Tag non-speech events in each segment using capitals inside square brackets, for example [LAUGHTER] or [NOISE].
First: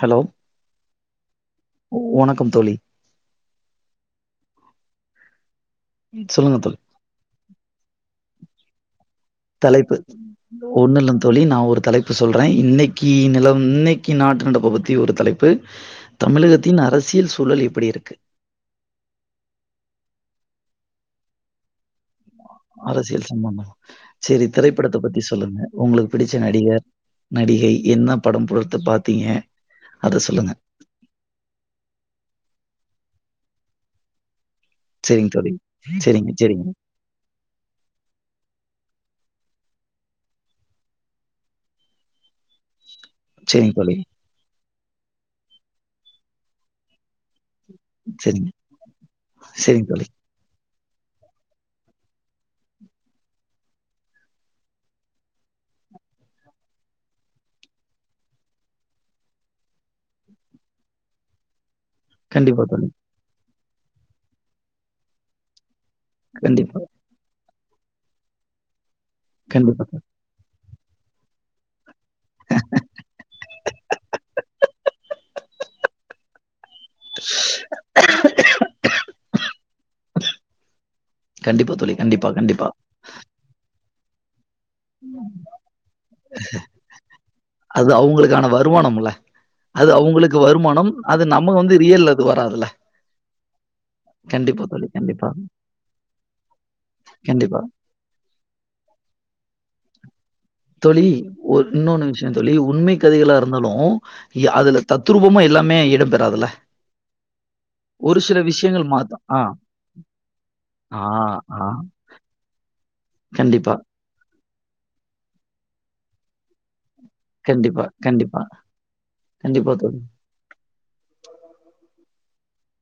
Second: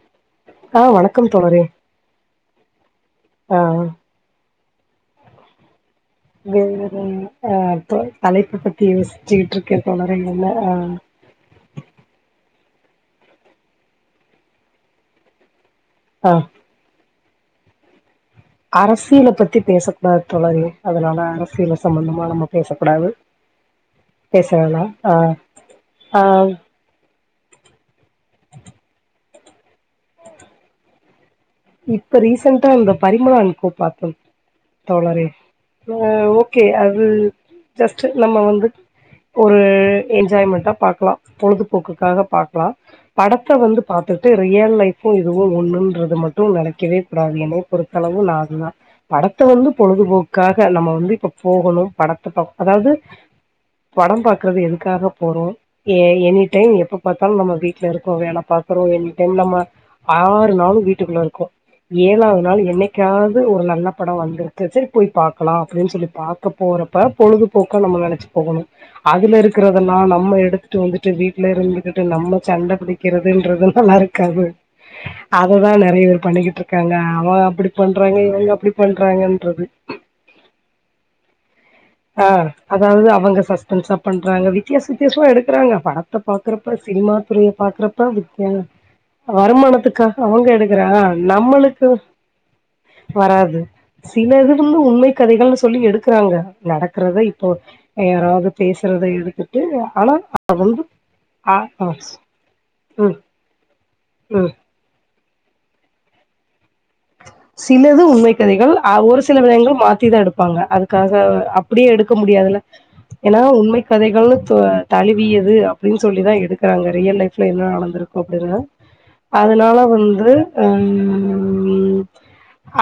Hello ஆ வணக்கம் தோழரே வணக்கம் தோழி ஓ சொல்லுங்க தோழி வேற ஆ தலைப்பு பத்தி யோசிச்சுட்டு இருக்க தலைப்பு தோழரே என்ன அ ஒண்ணு இல்ல தோழி நா ஒரு தலைப்பு சொல்ற இன்னைக்கு நில இன்னைக்கு நாட்டு நடப்ப பத்தி ஒரு தலைப்பு ஆ தமிழகத்தின் அரசியல் சூழல் எப்படி இருக்கு அரசியல பத்தி பேசக்கூடாது தோழரே அதனால அரசியல சம்பந்தமா நம்ம பேசக்கூடாது அரசியல் சம்பந்த சரி பேச வேணா திரைப்படத்த ஆ பத்தி சொல்லுங்க உங்களுக்கு ஆ பிடிச்ச நடிகர் நடிகை என்ன படம் பொடுத்து பாத்தீங்க அத சொல்லுங்க இப்ப ரீசண்டடா இந்த பரிமல அன் கோ பாத்தோ தோழரே சரிங்க தோழி சரிங்க ஓகே சரிங்க அது ஜஸ்ட் நம்ம வந்து ஒரு என்ஜாய்மெண்ட்டா பாகக்கலா பொழுதுபோக்குக்காக பாக்கலா படத்த சரிங்க வந்து தோழி பாத்துட்டு ரியல் லைஃப்பு இதுவு ஒன்னுன்றது மட்டு நினைக்கவே கூடாது என ஒருத்தளவு நா சரிங்க தா படத்த வந்து சரிங்க தோழி பொழுதுபோக்கு க்காக நம்ம வந்து இப்ப போகணு படத்த பா அதாவது படம் பாக்குறது எதுக்காக போறோ ஏ எனி டைம் எப்ப பாத்தாலு நம்ம வீட்ல இருக்கோ வேல பாக்குறோ எனி டைம் நம்ம ஆறு நாளு வீட்டுக்குள்ள இரு கோ ஏழாவது நாள் கண்டிப்பா தோழி என்னைக்காவது ஒரு நல்ல பட வந்திருக்கு சரி போய் பாக்கலா அப்டின் சொல்லி பாக்க கண்டிப்பா போறப்ப பொழுதுபோக்கா நம்ம நெனைச்சு போகணு அதுல கண்டிப்பா இருக்கறதல்லா நம்ம எடுத்து ட்டு வந்துட்டு வீட்ல இருந்துகிட்டு நம்ம சண்டை பிடிக்கிறதுன்றது நல்லா இருக்காது அதுதா நெறய இருக் பண்ணிக்கிட்டு இருக்காங்க அவன் அப்டி பண்றாங்க இவங்க அப்டி பண்றாங்கன்றது கண்டிப்பா தோழி கண்டிப்பா ஆ கண்டிப்பா அதாவது அவங்க சஸ்பென்ஸ்ஸா பண்றாங்க வித்தியாச வித்தியாசமா எடுக்கறாங்க படத்த பாக்குறப்ப சினிமா துறைய அது பாக்குறப்ப அவங்களுக்கான வித்தியா வருமானம்ல அது வருமானத்துக்காக அவங்களுக்கு அவங்க வருமானம். எடுக்கறாங்க அது நம்ம வந்து நம்மளுக்கு ரியல் அது வராதுல்ல. வராது சில இது கண்டிப்பா வந்து தோழி. உண்மை கண்டிப்பா, கதைகள்னு சொல்லி எடுக்கறாங்க நடக்கறத இப்போ கண்டிப்பா. யாராவது பேசுறத எடுத்துட்டு ஆனா தோழி ஆ ஆ இன்னொன்னு விஷய தோழி உண்மை ம் கதைகளா இருந்தாலு ம் அதுல தத்ரூபமா எல்லாமே இடம் பெறாதுல சிலது உண்மை கதைகள்் ஒரு சில விதயங்கள் மாத்திதா எடுப்பாங்க ஆ, அதுக்காக ஆ. அப்டியே எடுக்க முடியாதுல ஏன்னா கண்டிப்பா, உண்மை கதைகள்னு தழுவியது அப்டின் சொல்லிதா எடுக்கறாங்க ரியல் லைஃப் ல என்னா கண்டிப்பா, நடந்திருக்கு கண்டிப்பா, அப்டினு கண்டிப்பா அதனால தோழி. வந்து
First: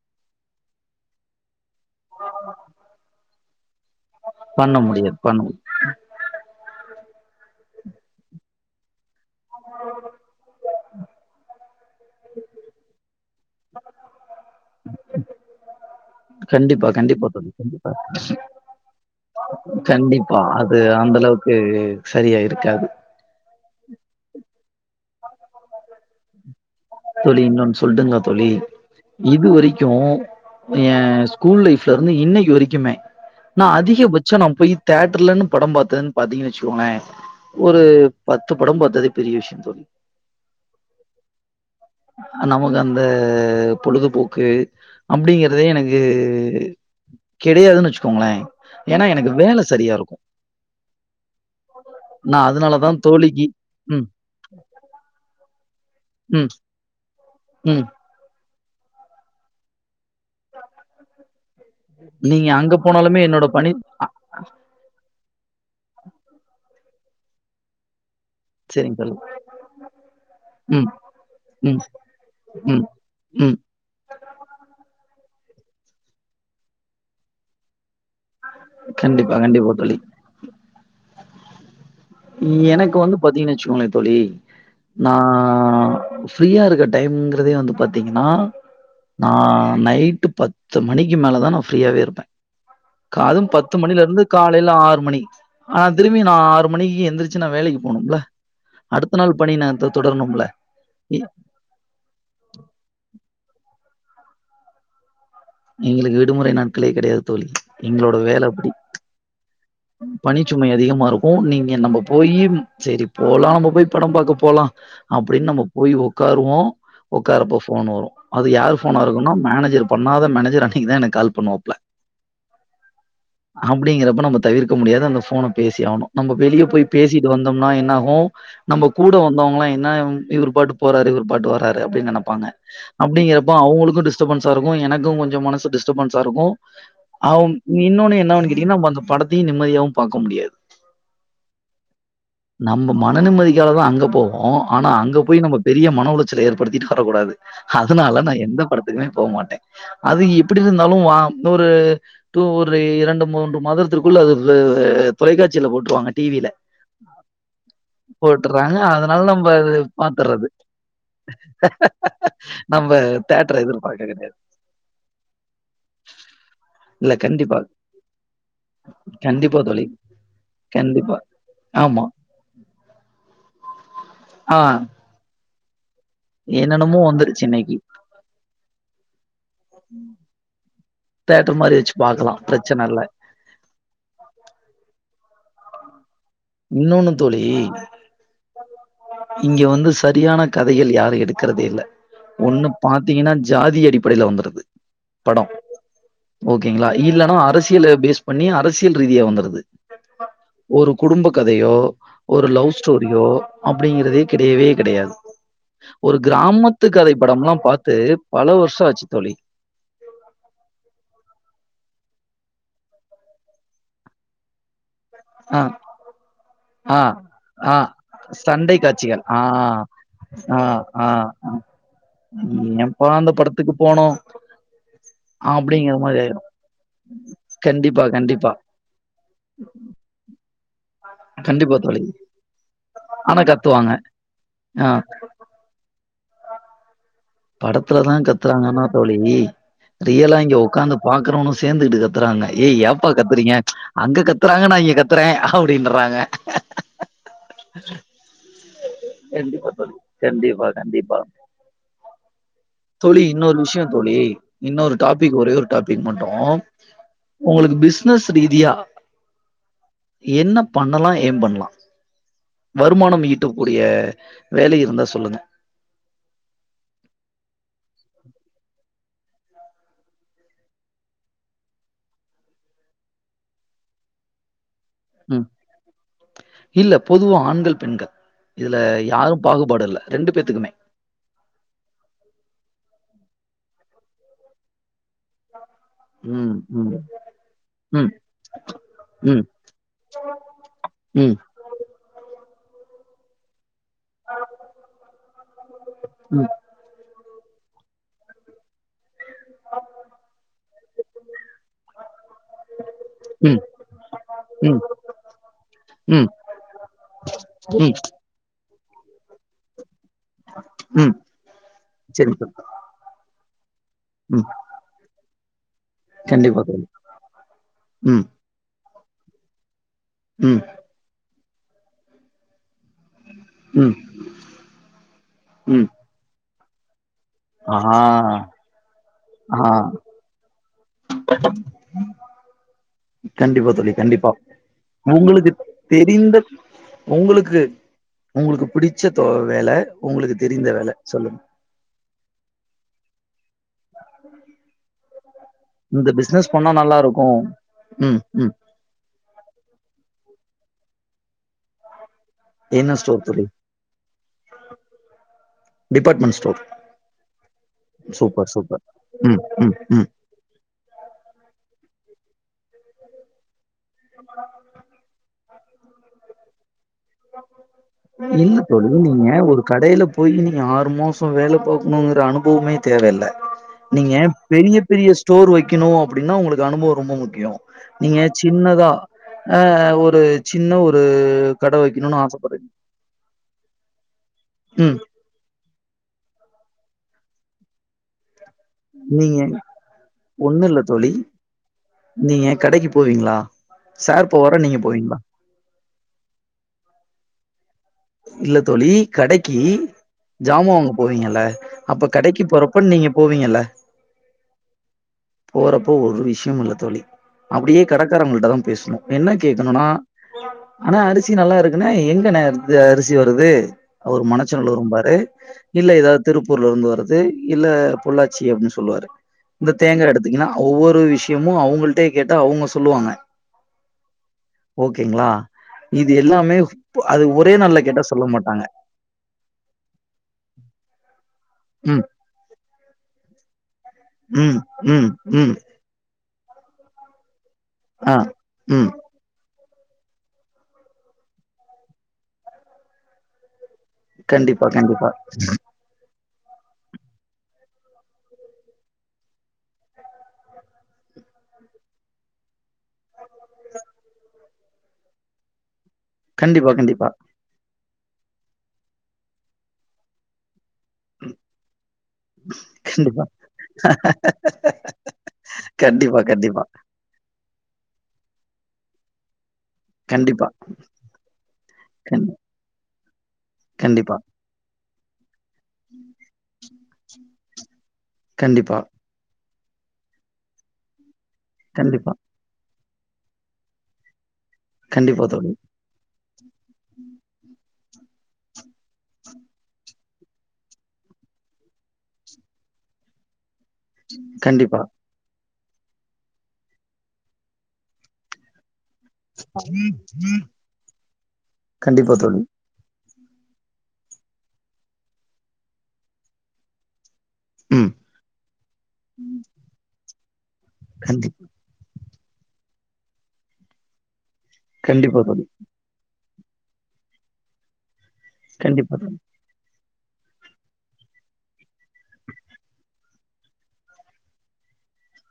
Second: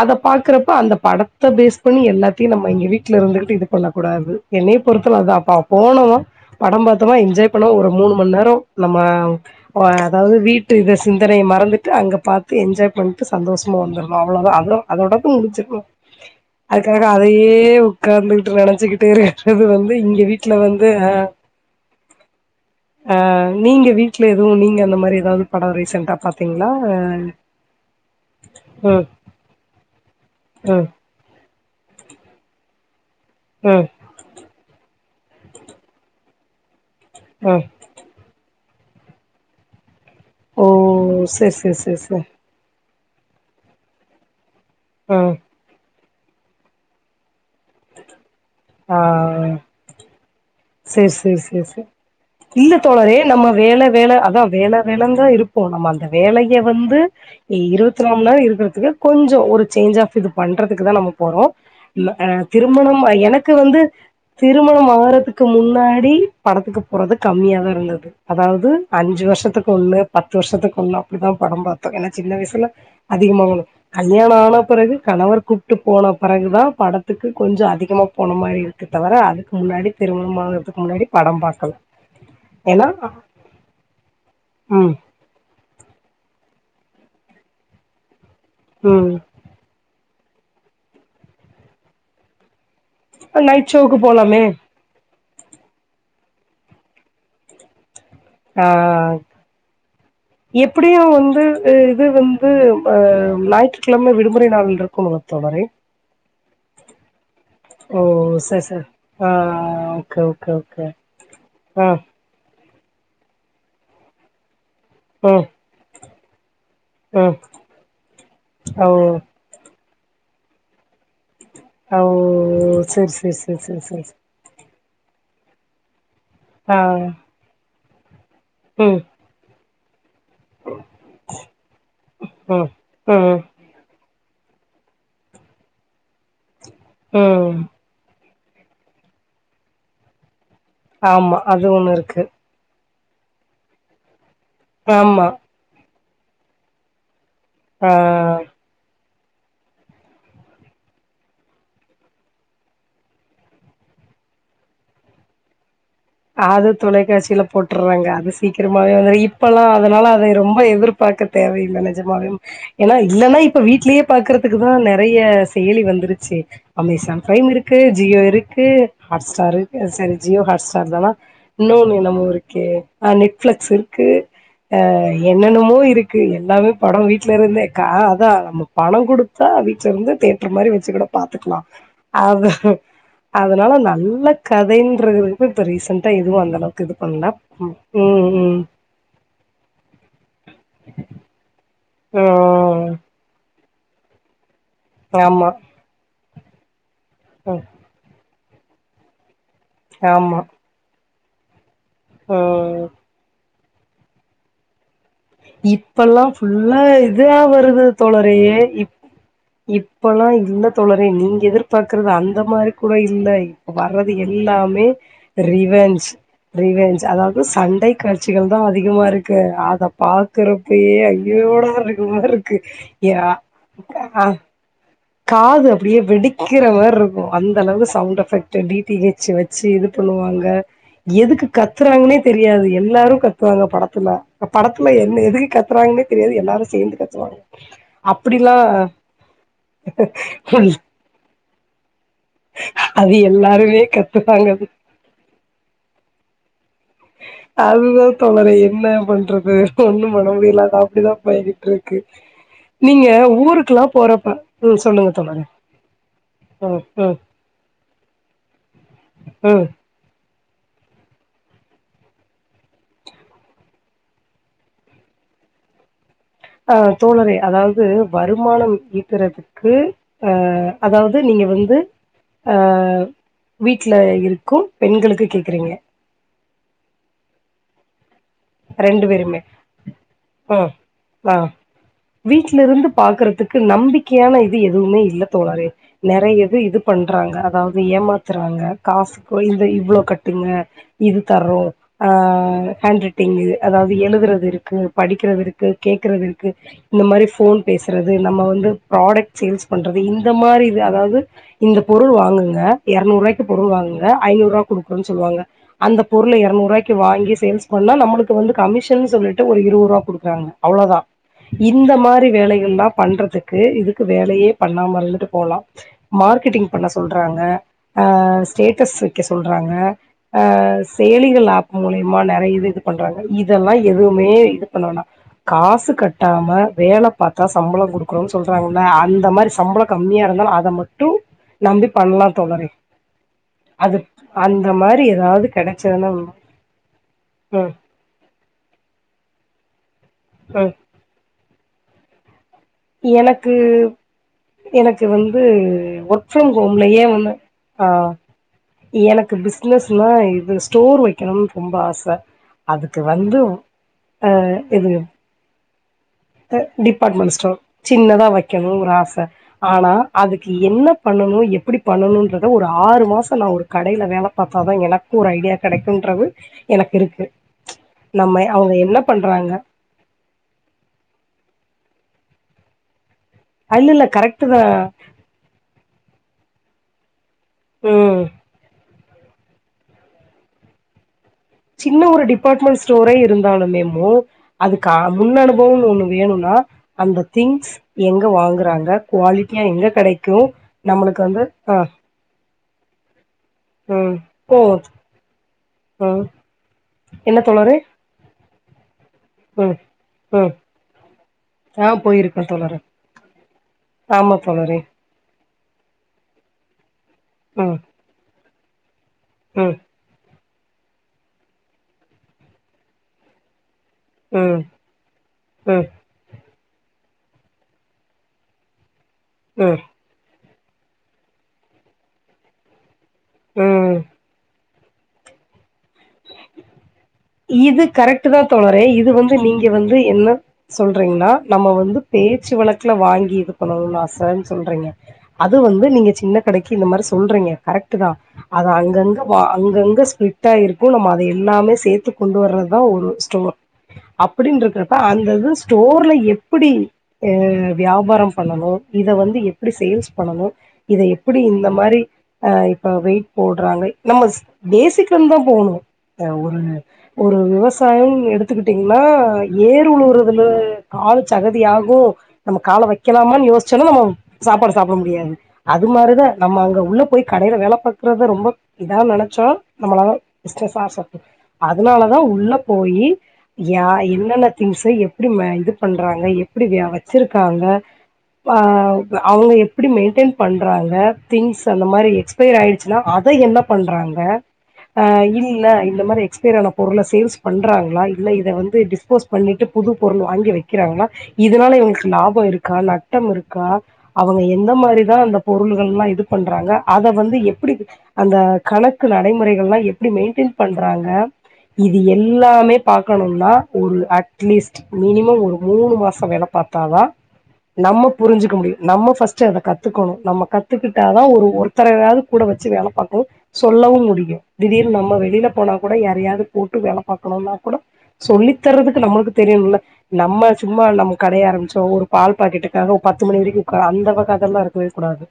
அத பாக்கறப்ப அந்த படத்த ஃபேஸ் எல்லாத்தையும் நம்ம இங்க வீட்டுல இருந்துட்டு இது பண்ணக்க கூடாது பண்ண என்னைய முடியாது. பொறுத்தலும் பண்ண முடியாது. அதான்ம் போனோமா படம் பாத்தோமா என்ஜாய் பண்ணோமா ஒரு மூணு மண் நேரம் நம்ப அதாவது வீட்டு இத சிந்தனைய மறந்துட்டு அங்க பாத்து என்ஜாய் பண்ணிட்டு சந்தோஷம் யா வந்துணும் அவ்வளோதான் அத அதோடக்கு முடிச்சிக்னோம் கண்டிப்பா, அதுக்காக கண்டிப்பா தோழி. அதையே கண்டிப்பா. உட்காந்துகிட்டு நினைச்சுக்கிட்டே இருக்கிறது வந்து இங்க வீட்டுல வந்து அ இது சரியா இருக்காது ஆ நீங்க வீட்ல எதுவும் நீங்க அந்த மாரி ஏதாவது படம் ரீசென்டா பாத்து திங்களா... தோழி இன்னொன்னு சொல்லட்டுங்களா தோழி இது வரிக்கும் ம் ஏன்.. ஸ்கூல் லைஃப்ல இருந்து இன்னைக்கு வரைக்குமே நான் ம் அதிகபட்சம் நான் போய் தியேட்டர்லன்னு படம் பார்த்ததுன்னு பாத்தீங்கன்னு வச்சுக்கோன்ங்களன் ஆ ஒரு.. பத்து படம் பாத்ததே பெரிய விஷயம் தோழி ஓ. சேர் சேர் சேர் சேர் நமக்கு அந்த பொழுதுபோக்கு ம் அப்பிடிங்க இதுவே எனக்கு கெடையாதுன்னு வச்சுக்கோங்களேன் ஏன்னா எனக்கு வேல சரியா இருக்கும். சேர் சேர் சேர் சேர் நா இல்ல அதனாலதா தோழரே தோழிக்கு நம்ம வேல ம் வேல அதான் வேல வேலனுத்தான் இருப் போம் நம்ப அந்த ம் வேலைய வந்து ம் இருபத்தி இத்தனாம் நாள் இருக்குறதுக்கு கொஞ்ஜோம் ஒரு சேஞ்ச் ஆஃப் இது பண்றதுக்கு தான் நம்ம போறோம். இல்ல... எ... நீங்க அங்க திருமணமா போனாலுமே எனக் என்னோட பணி அ திருமணம் ஆவுறதுக்கு முன்னாடி படத்துக்கு போறது கம்மியா தான் இருந்தது அதாவது சரிங்க தோழி அஞ்சு வருஷத்துக்கு ஒண்ணு பத்து வருஷத்துக்கு ம் ஒண்ணு அப்டிதான் படம் ம் பாத்தேன் ஏன்னா சின்ன வயசுல ம் ம் அதிகமாகணும் கல்யாணம் ஆன பிறகு கணவர் கூப்ட்டு போன பிறகுதான் படத்துக்கு கொஞ்சம் அதிகமா போ போன மாரி இருக்கு தவிர கண்டிப்பா அதுக்கு கண்டிப்பா முன்னாடி தோழி திருமணமாகுறதுக்கு முன்னாடி படம் பாக்கல ஏன்னா எனக்கு வந்து பாத்தீங்கின வச்சுக்கோங்களே தோழி ம் நான் ஃப்ரீயா இருக்குற டைம்ங்கிறதே வந்து பாத்தீங்கன்னா ம் நான் நைட்டு பத்து மணிக்கு மேலதான் நான் ஃப்ரீயாவே இருப்பேன் காதும் நைட் பத்து ஷோக்கு மணில இருந்து போலாமே காலையில ஆறு மணி ஆ.. திரும்பியும் நான் ஆறு ம.. எட்டு மணிக்கு எந்திரிச்சு நா வேலைக்கு போகனும்ல ஆ அடுத்த நாள் பணிய நா தொடரணும்ல எப்டியு வந்து இது வந்து ஞாயிற்றுக்கிழமை விடுமுறை நாள் இருக்குனு எங்களுக்கு விடுமுறை நாட்களே கிடையாது தோழி ஓ எங்களோட வேல சரி அப்டி சரி ஆ ஓகே பணி ஓகே சுமை ஓகே அதிகமா இருக்கும் [UNINTELLIGIBLE] ஆ நம்ம. சு போயீ சரி போலாம் நம்ம போய் படம் பாக்க போலாம் ம் அப்டின்னு நம்ம போய் உக்காருவோம் ம் உட்காரப்போ ஃபோன் வரும் அது யார் ஓ ஃபோனா இருக்குனா மேனேஜர் பண்ணாத மேனேஜர் அன்னைக்குதான் எனக்கு கால் பண்ணுவான் ஓ.. ‌சேர் சேர் சேர் சேர் சேர் சேர் அப்படிங்கிறப்ப நம்ம தவிர்க்க முடியாது அந்த போனா பேசி ஆகனும் நம்ம வெளியே ஆ போய் பேசிட்டு வந்தோம்னா என்ன ஆகும் நம்ம ம் கூட வந்தவங்களாம் என்ன இவரு பாட்டு போறாரு இவரு பாட்டு வராரு அப்படினு நைனைப்பாங்க ம் ம் அப்படிங்கிறப்போ அவங்களுக்கும் டிஸ்டர்பன்ஸா இருக்கும் எனக்கு இதும் கொஞ்சம் மனசு டிஸ்டர்பன்ஸ்ஸா இருக்கும் அவன் ம் இன்னொன்னு என்னவேனும்னு கேட்டிங்கனா அந்த படத்தையும் நிம்மதியாவும் பாக்க முடியாது ஆம்மா அது ஒண்ணு இருக்கு நம்ம மன நிம்மதிக்காக தான் அங்க போவோம் ஆனா அங்க ஆமா போய் நமக்கு... பெரிய மன உளைச்சலை ஏற்படுத்திட்டு வரக்கூடாது அதனால ஆ நா எந்த படத்துக்குமே போ மாட்டே அது எப்டி இருந்தாலு அ ஒரு டு ஒரு இரண்டு மூன்று மாதத்திற்குள்ள அது தொலைக்காட்சியில போட்டுருவாங்க டிவில அது தொலைக்காட்சியில போட்டுறாங்க அது போட்டுர்றாங்க. சீக்கிரமாவே வந்துடு அதனால நம்ம இப்பெல்லா அது அதனால அதை பாத்துர்றது. ரொம்ப எதிர்ப் பாக்க தேவையில்ல நிஜமாவேவும் நம்ம ஏன்னா இல்லன்னா தியேட்டர இப்ப வீட்லயே எதிர்பார்க்க கிடையாது. பாக்குறதுக்குதா நெறைய டெய்லி வந்துருச்சே இல்ல அமேசான் பிரைம் கண்டிப்பா. இருக்கு ஜியோ இருக்கு ஹாட்ஸ்டார் கண்டிப்பா தோழி. இருக்கு சோரி ஜியோ ஹாட்ஸ்டார் சாரிதானா கண்டிப்பா. இன்னொன்னு ஆமா. என்னமோ இருக்கே அ நெட் பிளிக்ஸ் இருக்கு ஆ அ என்னென்னமோ இருக் கு எல்லாமே என்னென்னமோ படம் வீட்டுல வந்துருச்சு இருந்தே இன்னைக்கு. கா அதா நம்ம பணம் குடுத்தா வீட்ல இருந்து தியேட்டர் மாரி வச்சுக்கணு பாத்துக்கலா பாகலா பிரச்சன இல்ல அதனால நல்ல கதைன்றது இப்ப ரீசண்டா எதுவு வல்ல ஓரளவுக்கு இது இன்னொன்னு பண்ணல தோழி, ம் ம் இங்க வந்து சரியான கதைகள் யாரு எடுக்கறதே இல்ல ம் ஒன்னு பாத்தீங்கன்னா ஜாதி அடிப்படையில வந்துறது ஆமா ஓகேங்களா இல்லன்னா ம் அரசியல பேஸ் பண்ணி அரசியல் ரீதியா வந்துறது ஆமா ஒரு குடும்ப கதையோ ஒரு லவ் ம் ஸ்டோரியோ அப்டிங்கிறதே கெடையவே கெடையாது இப்பெல்லா ஃபுல்ல இதா படம்லாம் வருது பார்த்து பல தோழரா வருஷம் இப் ஆச்சு தோழி இப்ப எல்லா இல்ல தோழர நீங்க எதிர்பாக்கறது அந்த மாரி கூட இல்ல இப் வர்றது எல்லாமே ஆ ரிவஞ்ச் ஆ ரிவெஞ்ச் அதாவது ஆ சண்டை காட்சிகள் தா சண்டை அதிகமா காட்சிகள் இருக்கு ஆ அதப் ஆ பாக்குறப்பயே ஆ ஐயோட இருக்கமா இருக்கு ஏன்பா யா அந்த படத்துக்கு போனோம் அ காது அப்படிங்கிற அப்டியே மாதிரி வெடிக்கிற மாரி இருக்கு அந்த அளவுக்கு கண்டிப்பா சவுண்ட் கண்டிப்பா எஃபெக்ட்டு டி டி ஹச் வெ ச்சி இது பண்ணுவாங்க எதுக்கு கண்டிப்பா தோழி கத்துறாங்கன்னே தெரியாது எல்லாரு கத்துவாங்க படத்துல ஆ படத்துல என்ன எதுக்கு கத்துறாங்கன்னே தெரியாது எல்லாரு சேந்து கத்துவாங்க படத்துலதா அப்டிலா கத்துறாங்கன்னா தோழி ரியலா இங்க உக்காந்து பாக்குறோன்னு சேந்துகிட்டு கத்துறாங்க ஏய் ஏப்பா அது கத்துறீங்க எல்லாருமே அங்க கத்துவாங்க கத்துறாங்க நா இங் கத் கத்றே அப்டின்றாங்க அதுதா தோழரே என்ன பண்றது கண்டிப்பா தோழி. ஒண்ணு பண்ண முடியல கண்டிப்பா, அது அப்டிதா கண்டிப்பா. போய்கிட்டு இருக் கு நீங்க தோழி இன்னொரு ஊருக்குல்லா விஷயம் தோழி, போறப்ப ம் இன்னொரு சொல்லுங்க டாபிக் தோழரே ஒரே ஒரு டாபிக் மட்டு ம் ம் உங்களுக்கு பிசினஸ் ரீதியா ம் என்ன பண்ணலா ஏம் பண்ணலா வருமானம் ஈட்டக்கூடிய வேலை இருந்தா சொல்லுங்க அ தோழர அதாவது வருமானம் ஈக்குறது கு அ அதாவது நீங்க வந்து அ வீட்டுல இரு கு பெண்களுக்கு ம். கேக்குறீங்க இல்ல பொதுவ ஆண்கள் பெண்கள் இதுல ரெண்டு பேருமே யாரும் பாகுபாடு இல்ல ரெண்டு ம் பேத்துக்குமே ஆ வீட்ல இருந்து பாக்கறதுக்கு நம்பிக்கையான இது எதுவுமே இல்ல தோழரே நெறையது ம், இது ம், பண்றாங்க அதாவது ம், ஏமாத்துறாங்க காசு ம், கோயில இவ்ளோ கட்டுங்க இது ம், ம், தரோ ஆ ஹேண்ட் ரைட்டிங் அதாவுது எழுதுறது இருக்கு படிக்கிறது இருக்கு கேக்றது இருக்கு ம், இந்த மாரி ஃபோன் பேசுறது நம்ம வந்து ப்ராடக்ட் சேல்ஸ் பண்றது இந்த மாரி இது அதாவுது இந்த பொருள் வாங்குங்க எறநூறுவாய்க்கு ம், பொருள் வாங்குங்க ஐநூறுவா ம், குடுக்குறோ சொல்லுவாங்க அந்த ம், பொருள எறநூறுவாய்க்கு வாங்கி சேல்ஸ் ம். அவுங்ளுக்கு வந்து கமிஷனு சொல்லிட்டு ஒரு இருவரூவா குடுக் க்குறாங்க அவ்ளோ தா ம். இந்த மாரி சரிங்க தோழி. வேலைகள்ல்லா பண்றதுக்கு இதுக்கு ம். வேலையே பண் பண்ணாம இருந்துட்டு போலா கண்டிப்பா மார்கெட்டிங் தோழி. பண்ண சொல்றாங்க அ ம். ஸ்டேட்டஸ் வைக்க சொல்றாங்க ஆ ம். செயலிகள் ஆப் மூலியமா நெறைய இது இது பண்றாங்க இதெல்லா ம். எதுவுமே இது பண்ண வேணா ம். காசு கட்டாம வேல பாத்தா ஆ. சம்பளம் குடுக்குரோன்னு சொல்றாங்களா அந்த மாரி ஆ. சம்பளம் கம்மியா இருந்தா அத மட்டு நம்பி பண்ணலா தோழரே கண்டிப்பா தோழி அது கண்டிப்பா அந்த மாரி ஏதாவது உங்களுக்கு கெடைச்சதுன்னா தெரிந்த உங்களுக்கு ம் உங்களுக்கு பிடிச்ச தோ வேல உங்களுக்கு தெரிந்த ம் வேல சொல்லுங்க எனக்கு எனக்கு வந்து இந்த ஒர்க் ஃப்ரம் பிசினஸ் பண்ணா நல்லா ஹோம்லயே ஒண்ணு இருக்கும். ஆ ம். ம். எனக்கு பிஸ்னஸ்னா இது ஸ்டோர் வைக்குணுன் ரொம்ப ஆச என்ன அதுக்கு ஸ்டோர் வந்து தோழி? அ இது டிபார்ட்மெண்ட் ஸ்டோர். டிபார்ட்மெண்ட் ஸ்டோர் சின்னதா சூப்பர், வைக்கணுகுற சூப்பர். ஒரு ஆச ம். ம். ஆனா ம். அதுக்கு என்ன பண்ணணு எப்டி பண்ணணுன்றத ஒரு ஆறு மாசோ நா ஒரு கடைல வேல பாத்தாதா எனக்கு ஒரு ஐடியா கெடைக்கும்ன்றது எனக்கு இருக்கு நம்ம இல்ல அவங்க தோழி என்ன நீங்க பண்றாங்க? ஒரு கடையில போய் நீங்க ஆறு மாசோ வேல பாக்கணுங்கிற அனுபவமே தேவ இல்ல இல்ல, இல்ல நீங்க கரெக்ட்டு தான். பெரிய பெரிய ஸ்டோர் வைக்கணு அப்டின்னா உங்களுக்கு அனுபவோ ரொம்ப முக்கியோ நீங்க ம். சின்னதா ஆ ஒரு சின்ன ஒரு கட் சின்ன ஒரு டிபார்ட்மெண்ட் ஸ்டோரோ இருந்தாலுமேமோ அதுக்கு ம் முன் அனுபவோனு ஒண்ணு வேணுனா அந்த திங்ஸ் எங்க வாங்குறாங்க அ நீங்க குவாலிட்டியா எங்க கெடைக்கு ஒண்ணு இல்ல தோழி நம்மளுக்கு வந்து ஆ நீங்க கடைக்கு போவீங்களா சார் போவாறா நீங்க போவீங்களா அ என்ன தோழரே இல்ல தோழி கடைக்கி ம் ம் ஜாமா வாங்க போவீங்கல்ல ஆ அப்ப போயிருக்கே கடைக்கு தோழரே போறப்ப நீங்க போவீங்கல்ல ஆமா தோழரே போறப்போ ஒரு விஷியோ இல்ல தோழி ம் அப்டியே கடை காரங்களிட்ட தா பேசணு என்ன ம் கேட்குணுனா அண்ணா அரிசி நல்லா இருக்கு எங்கன இருந்து அரிசி வருது அவர் மனச்ச ம் நல்லூர் ம் இல்ல எதாவுது திருப்பூர்ல இருந்து வருது இல்ல பொள்ளாச்சி அப்டின்னு சொல்லுவாரு ம் இந்த தேங்கா எடுத்து பாத்தீங்கன்னா ஒவ்வொரு விஷியமு அவுங்கள்ட்டே கேட்ட அவுங்க சொல்லுவாங்க ம் ஓகேங்ளா இது எல்லாமே அது ஒரே நாள்ல இது கேட்டா சொல்ல கரெக்ட் தா மாட்டாங்க தோழரே இது வந் து நீங்க வந்து என்ன சொல்றீங்கன்னா நம்ம வந்து ம் பேச்சு வழக்குல வாங்கி இது பண்ணணுனா ஆச [UNINTELLIGIBLE] ம் சொல்றீங்க ம் ம் அது வந்து ந்து நீங்க சின்ன கடைக்கு இந்த மாதிரி சொல்றீங்க கரெக்ட் தா ஆ அது ம் அங்கங்க அங்கங்க ஸ்ப்லிட்டாயி இருக்கு ப்போ நம்ம அத எல்லாமே சேத்து கொண்டு வர்றதா ஒரு ஸ்டோர் அப்டின்னு கண்டிப்பா இருக்கிறப்ப கண்டிப்பா அந்த இது ஸ்டோர்ல எப்டி ஆ வியாபாரம் பண்ணணு இத வந்து எப்டி சேல்ஸ் பண்ணணு இத எப்டி இந்த மாரி அ இப்ப வெயிட் போடுறாங்க நம்ம பெசிக்ல இருந்து தா போணு ஆ கண்டிப்பா உர்லு கண்டிப்பா ஆ ம் விவசாயம்னு எடுத்துக்கிட்டிங்கன்னா ஏர் உளுருத்துல கால் சகதியாகு நம்ம கால்ல கண்டிப்பா வைக்கலாமான்னு யோசிச்சோனா நம்ம சாப்பாடு சாப்பிட முடியாது அது கண்டிப்பா மாரிதா கண்டிப்பா நம்ம அங்க உள்ள போய் கடையில வேல பாக்கறது ரொம்ப இதாநெனைச்சோ நம்மள கண்டிப்பா [UNINTELLIGIBLE] அதனாலதா கண்- உள்ள போயி யா கண்டிப்பா என்னென்ன திங்ஸ்ஸு எப் எப்டி ம இது பண்றாங்க எப்டி வ வச்சிருக்காங்க ஆ கண்டிப்பா அவங்க எப்டி மெயின்டெயின் பண்றாங்க திங்ஸ் அந்த மாரி கண்டிப்பா எஸ் ப்பிரி ஆயிடுச்சுனா அத என்ன பண்றாங்க ஆ கண்டிப்பா தோழி இல்ல இந்த மாரி எஸ்ப்பிரி ஆனா பொருள சேல்ஸ் பண்ணுறாங்களா இல்ல இத வந்து டிஸ்போஸ் பண்ணிட்டு புது பொருள் வாங்கி வைக்கிறாங்களா இதனால இவங்களுக்கு லாபோ இருக்கா நட்டம் இருக்கா அவங்க எந்த கண்டிப்பா மாரிதா அந்த பொருள்கள் எல்லா இது பண்றாங்க அத வந்து எப்டி அந்த கணக்கு நடைமுறைகள்ல்லா எப்டி மெயின்டெயின் பண்றாங்க இது கண்டிப்பா தோழி எல்லா மே பாக்கணும்னா ஒரு அட்லீஸ்ட் மினிமம் ஒரு மூணு மாசோ வேல பாத்தாதா ம் நம்ம புரிஞ்சுக்க முடியு நம்ம ஃபர்ஸ்ட் அத கத்துக்கணு நம்ம கத்துக்கிட்டாதா கண்டி ஒரு ஒ ருத்தரையாவது கூட வச்சு வேல பாக்கு சொல்லவு முடியு திடீர்னு நம்ம கண்டிப்பா தோழி வெளில போனா கூட யாரையாவது போட்டு வேல பாக்கணுனா கூட சொல்லி கண்டிப்பா தரதுக்கு தோழி நம்மளுக்கு தெரியுனுல நம்ம சும்மா நம்ம கடைய ஆரம்பிச்சோ ஒரு பால் பாக்கெட்டுக்காக பத்து மணி வரைக்கு உக்கார அந்த கத எல்லா இருக்கவே கூடாது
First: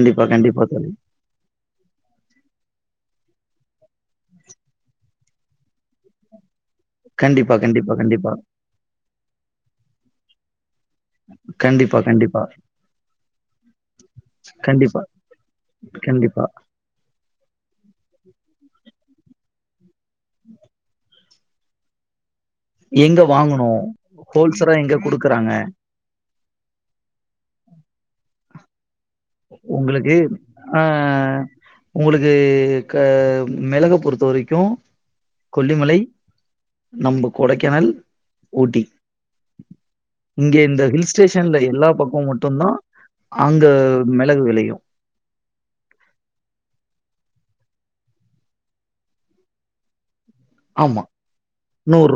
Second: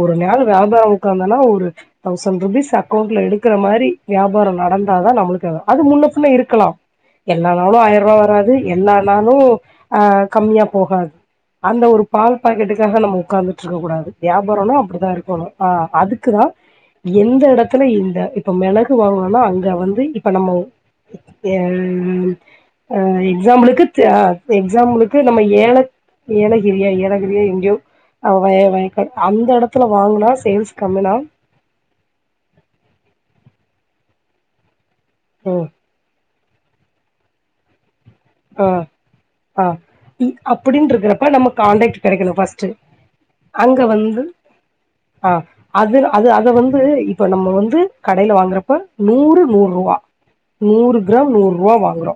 ஒரு நாள் கண்டிப்பா தோழி வியாபாரம் உட்காந்தனா ஒரு தௌசண்ட் ருபீஸ் அக்கௌண்ட்ல எடுக் கிற மாரி வியாபாரம் நடந்தாதா நம்மளுக்கு ஆகு அது முன்ன பின்ன இருக்கலா எல்லா கண்டிப்பா நாளு கண்டிப்பா ஆயிரூபா கண்டிப்பா வராது எல்லா நாளு ஆ கம்மியா போகாது அந்த கண்டிப்பா ஒரு பால் கண்டிப்பா பாக்கெட்டுக் அதுக்காக நம்ம உட்காந்துட்ருக்க கூடாது வியாபாரோனா கண்டிப்பா அப்டிதா இருக்கணு ஆ அதுக்குதா கண்டிப்பா. எந்த எடத்துல இந்த இப்ப மெளகு வாங்கலானா அங்க வந்து இப்ப நம்ம யம் ஆ எங்க வாங்கணும்? எக்ஸாம்பிளுக்கு த்து ஆ ஹோல்சேலா எங்க எக்ஸாம்பிளுக்கு நம்ம குடுக்குறாங்க? ஏல ஏலகிரியா ஏலகிரியா எங்கேயு அவ எவ இப்ப அந்த எடத்துல உங்களுக்கு வாங்கனா சேல்ஸ் ஆ கம்மினா உங்களுக்கு க மெளக பொறுத்த வரைக்கு ம் கொல்லிமலை நம்ப கொடைக்கனல் ஆ ஊட்டி ஆ இ இங்க இந்த அப்டின்னு ஹில் இருக்கிறப்ப நம்ம ஸ்டேஷன்ல எல்லா கான்டாக்ட் பக்கமு கெடைக்கணு ஃபர்ஸ்ட்டு மட்டுந்தா அங்க மெளகு வெளையு ஆ அது அது அத வந்து இப்ப நம்ம வந்து கடையில வாங்குறப்ப நூறு நூரூவா நூறு ஆமா. கிராம் நூரூவா ரூ. வாங்குறோ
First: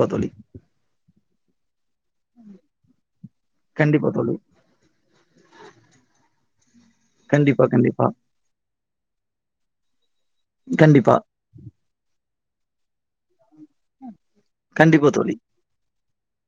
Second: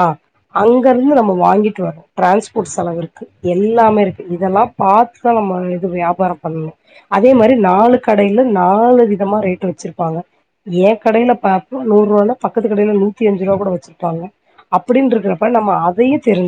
ஆ தோழி. அங்க இருந்து நம்ம வாங்கிட்டு வரோ ட்ரான்ஸ்போர்ட் செலவு இருக்கு எல்லாமே கண்டிப்பா இருக்கு தோழி. இதெல்லா பாத்துதா நம்ம இது வியாபாரம் பண்ணணு அதே மாரி கண்டிப்பா, நாலு கண்டிப்பா. கடையில நாலு விதமா ரேட் வச்சிருப்பாங்க எ கண்டிப்பா. கடையில பா த்தா நூரூவானா பக்கத்து கடையில நூத்தி அஞ்சு ரூவா கூட வச்சிருப்பாங்க அப்டின் கண்டிப்பா தோழி. இருக்கிறப்ப நம்ம அதையு தெரிஞ்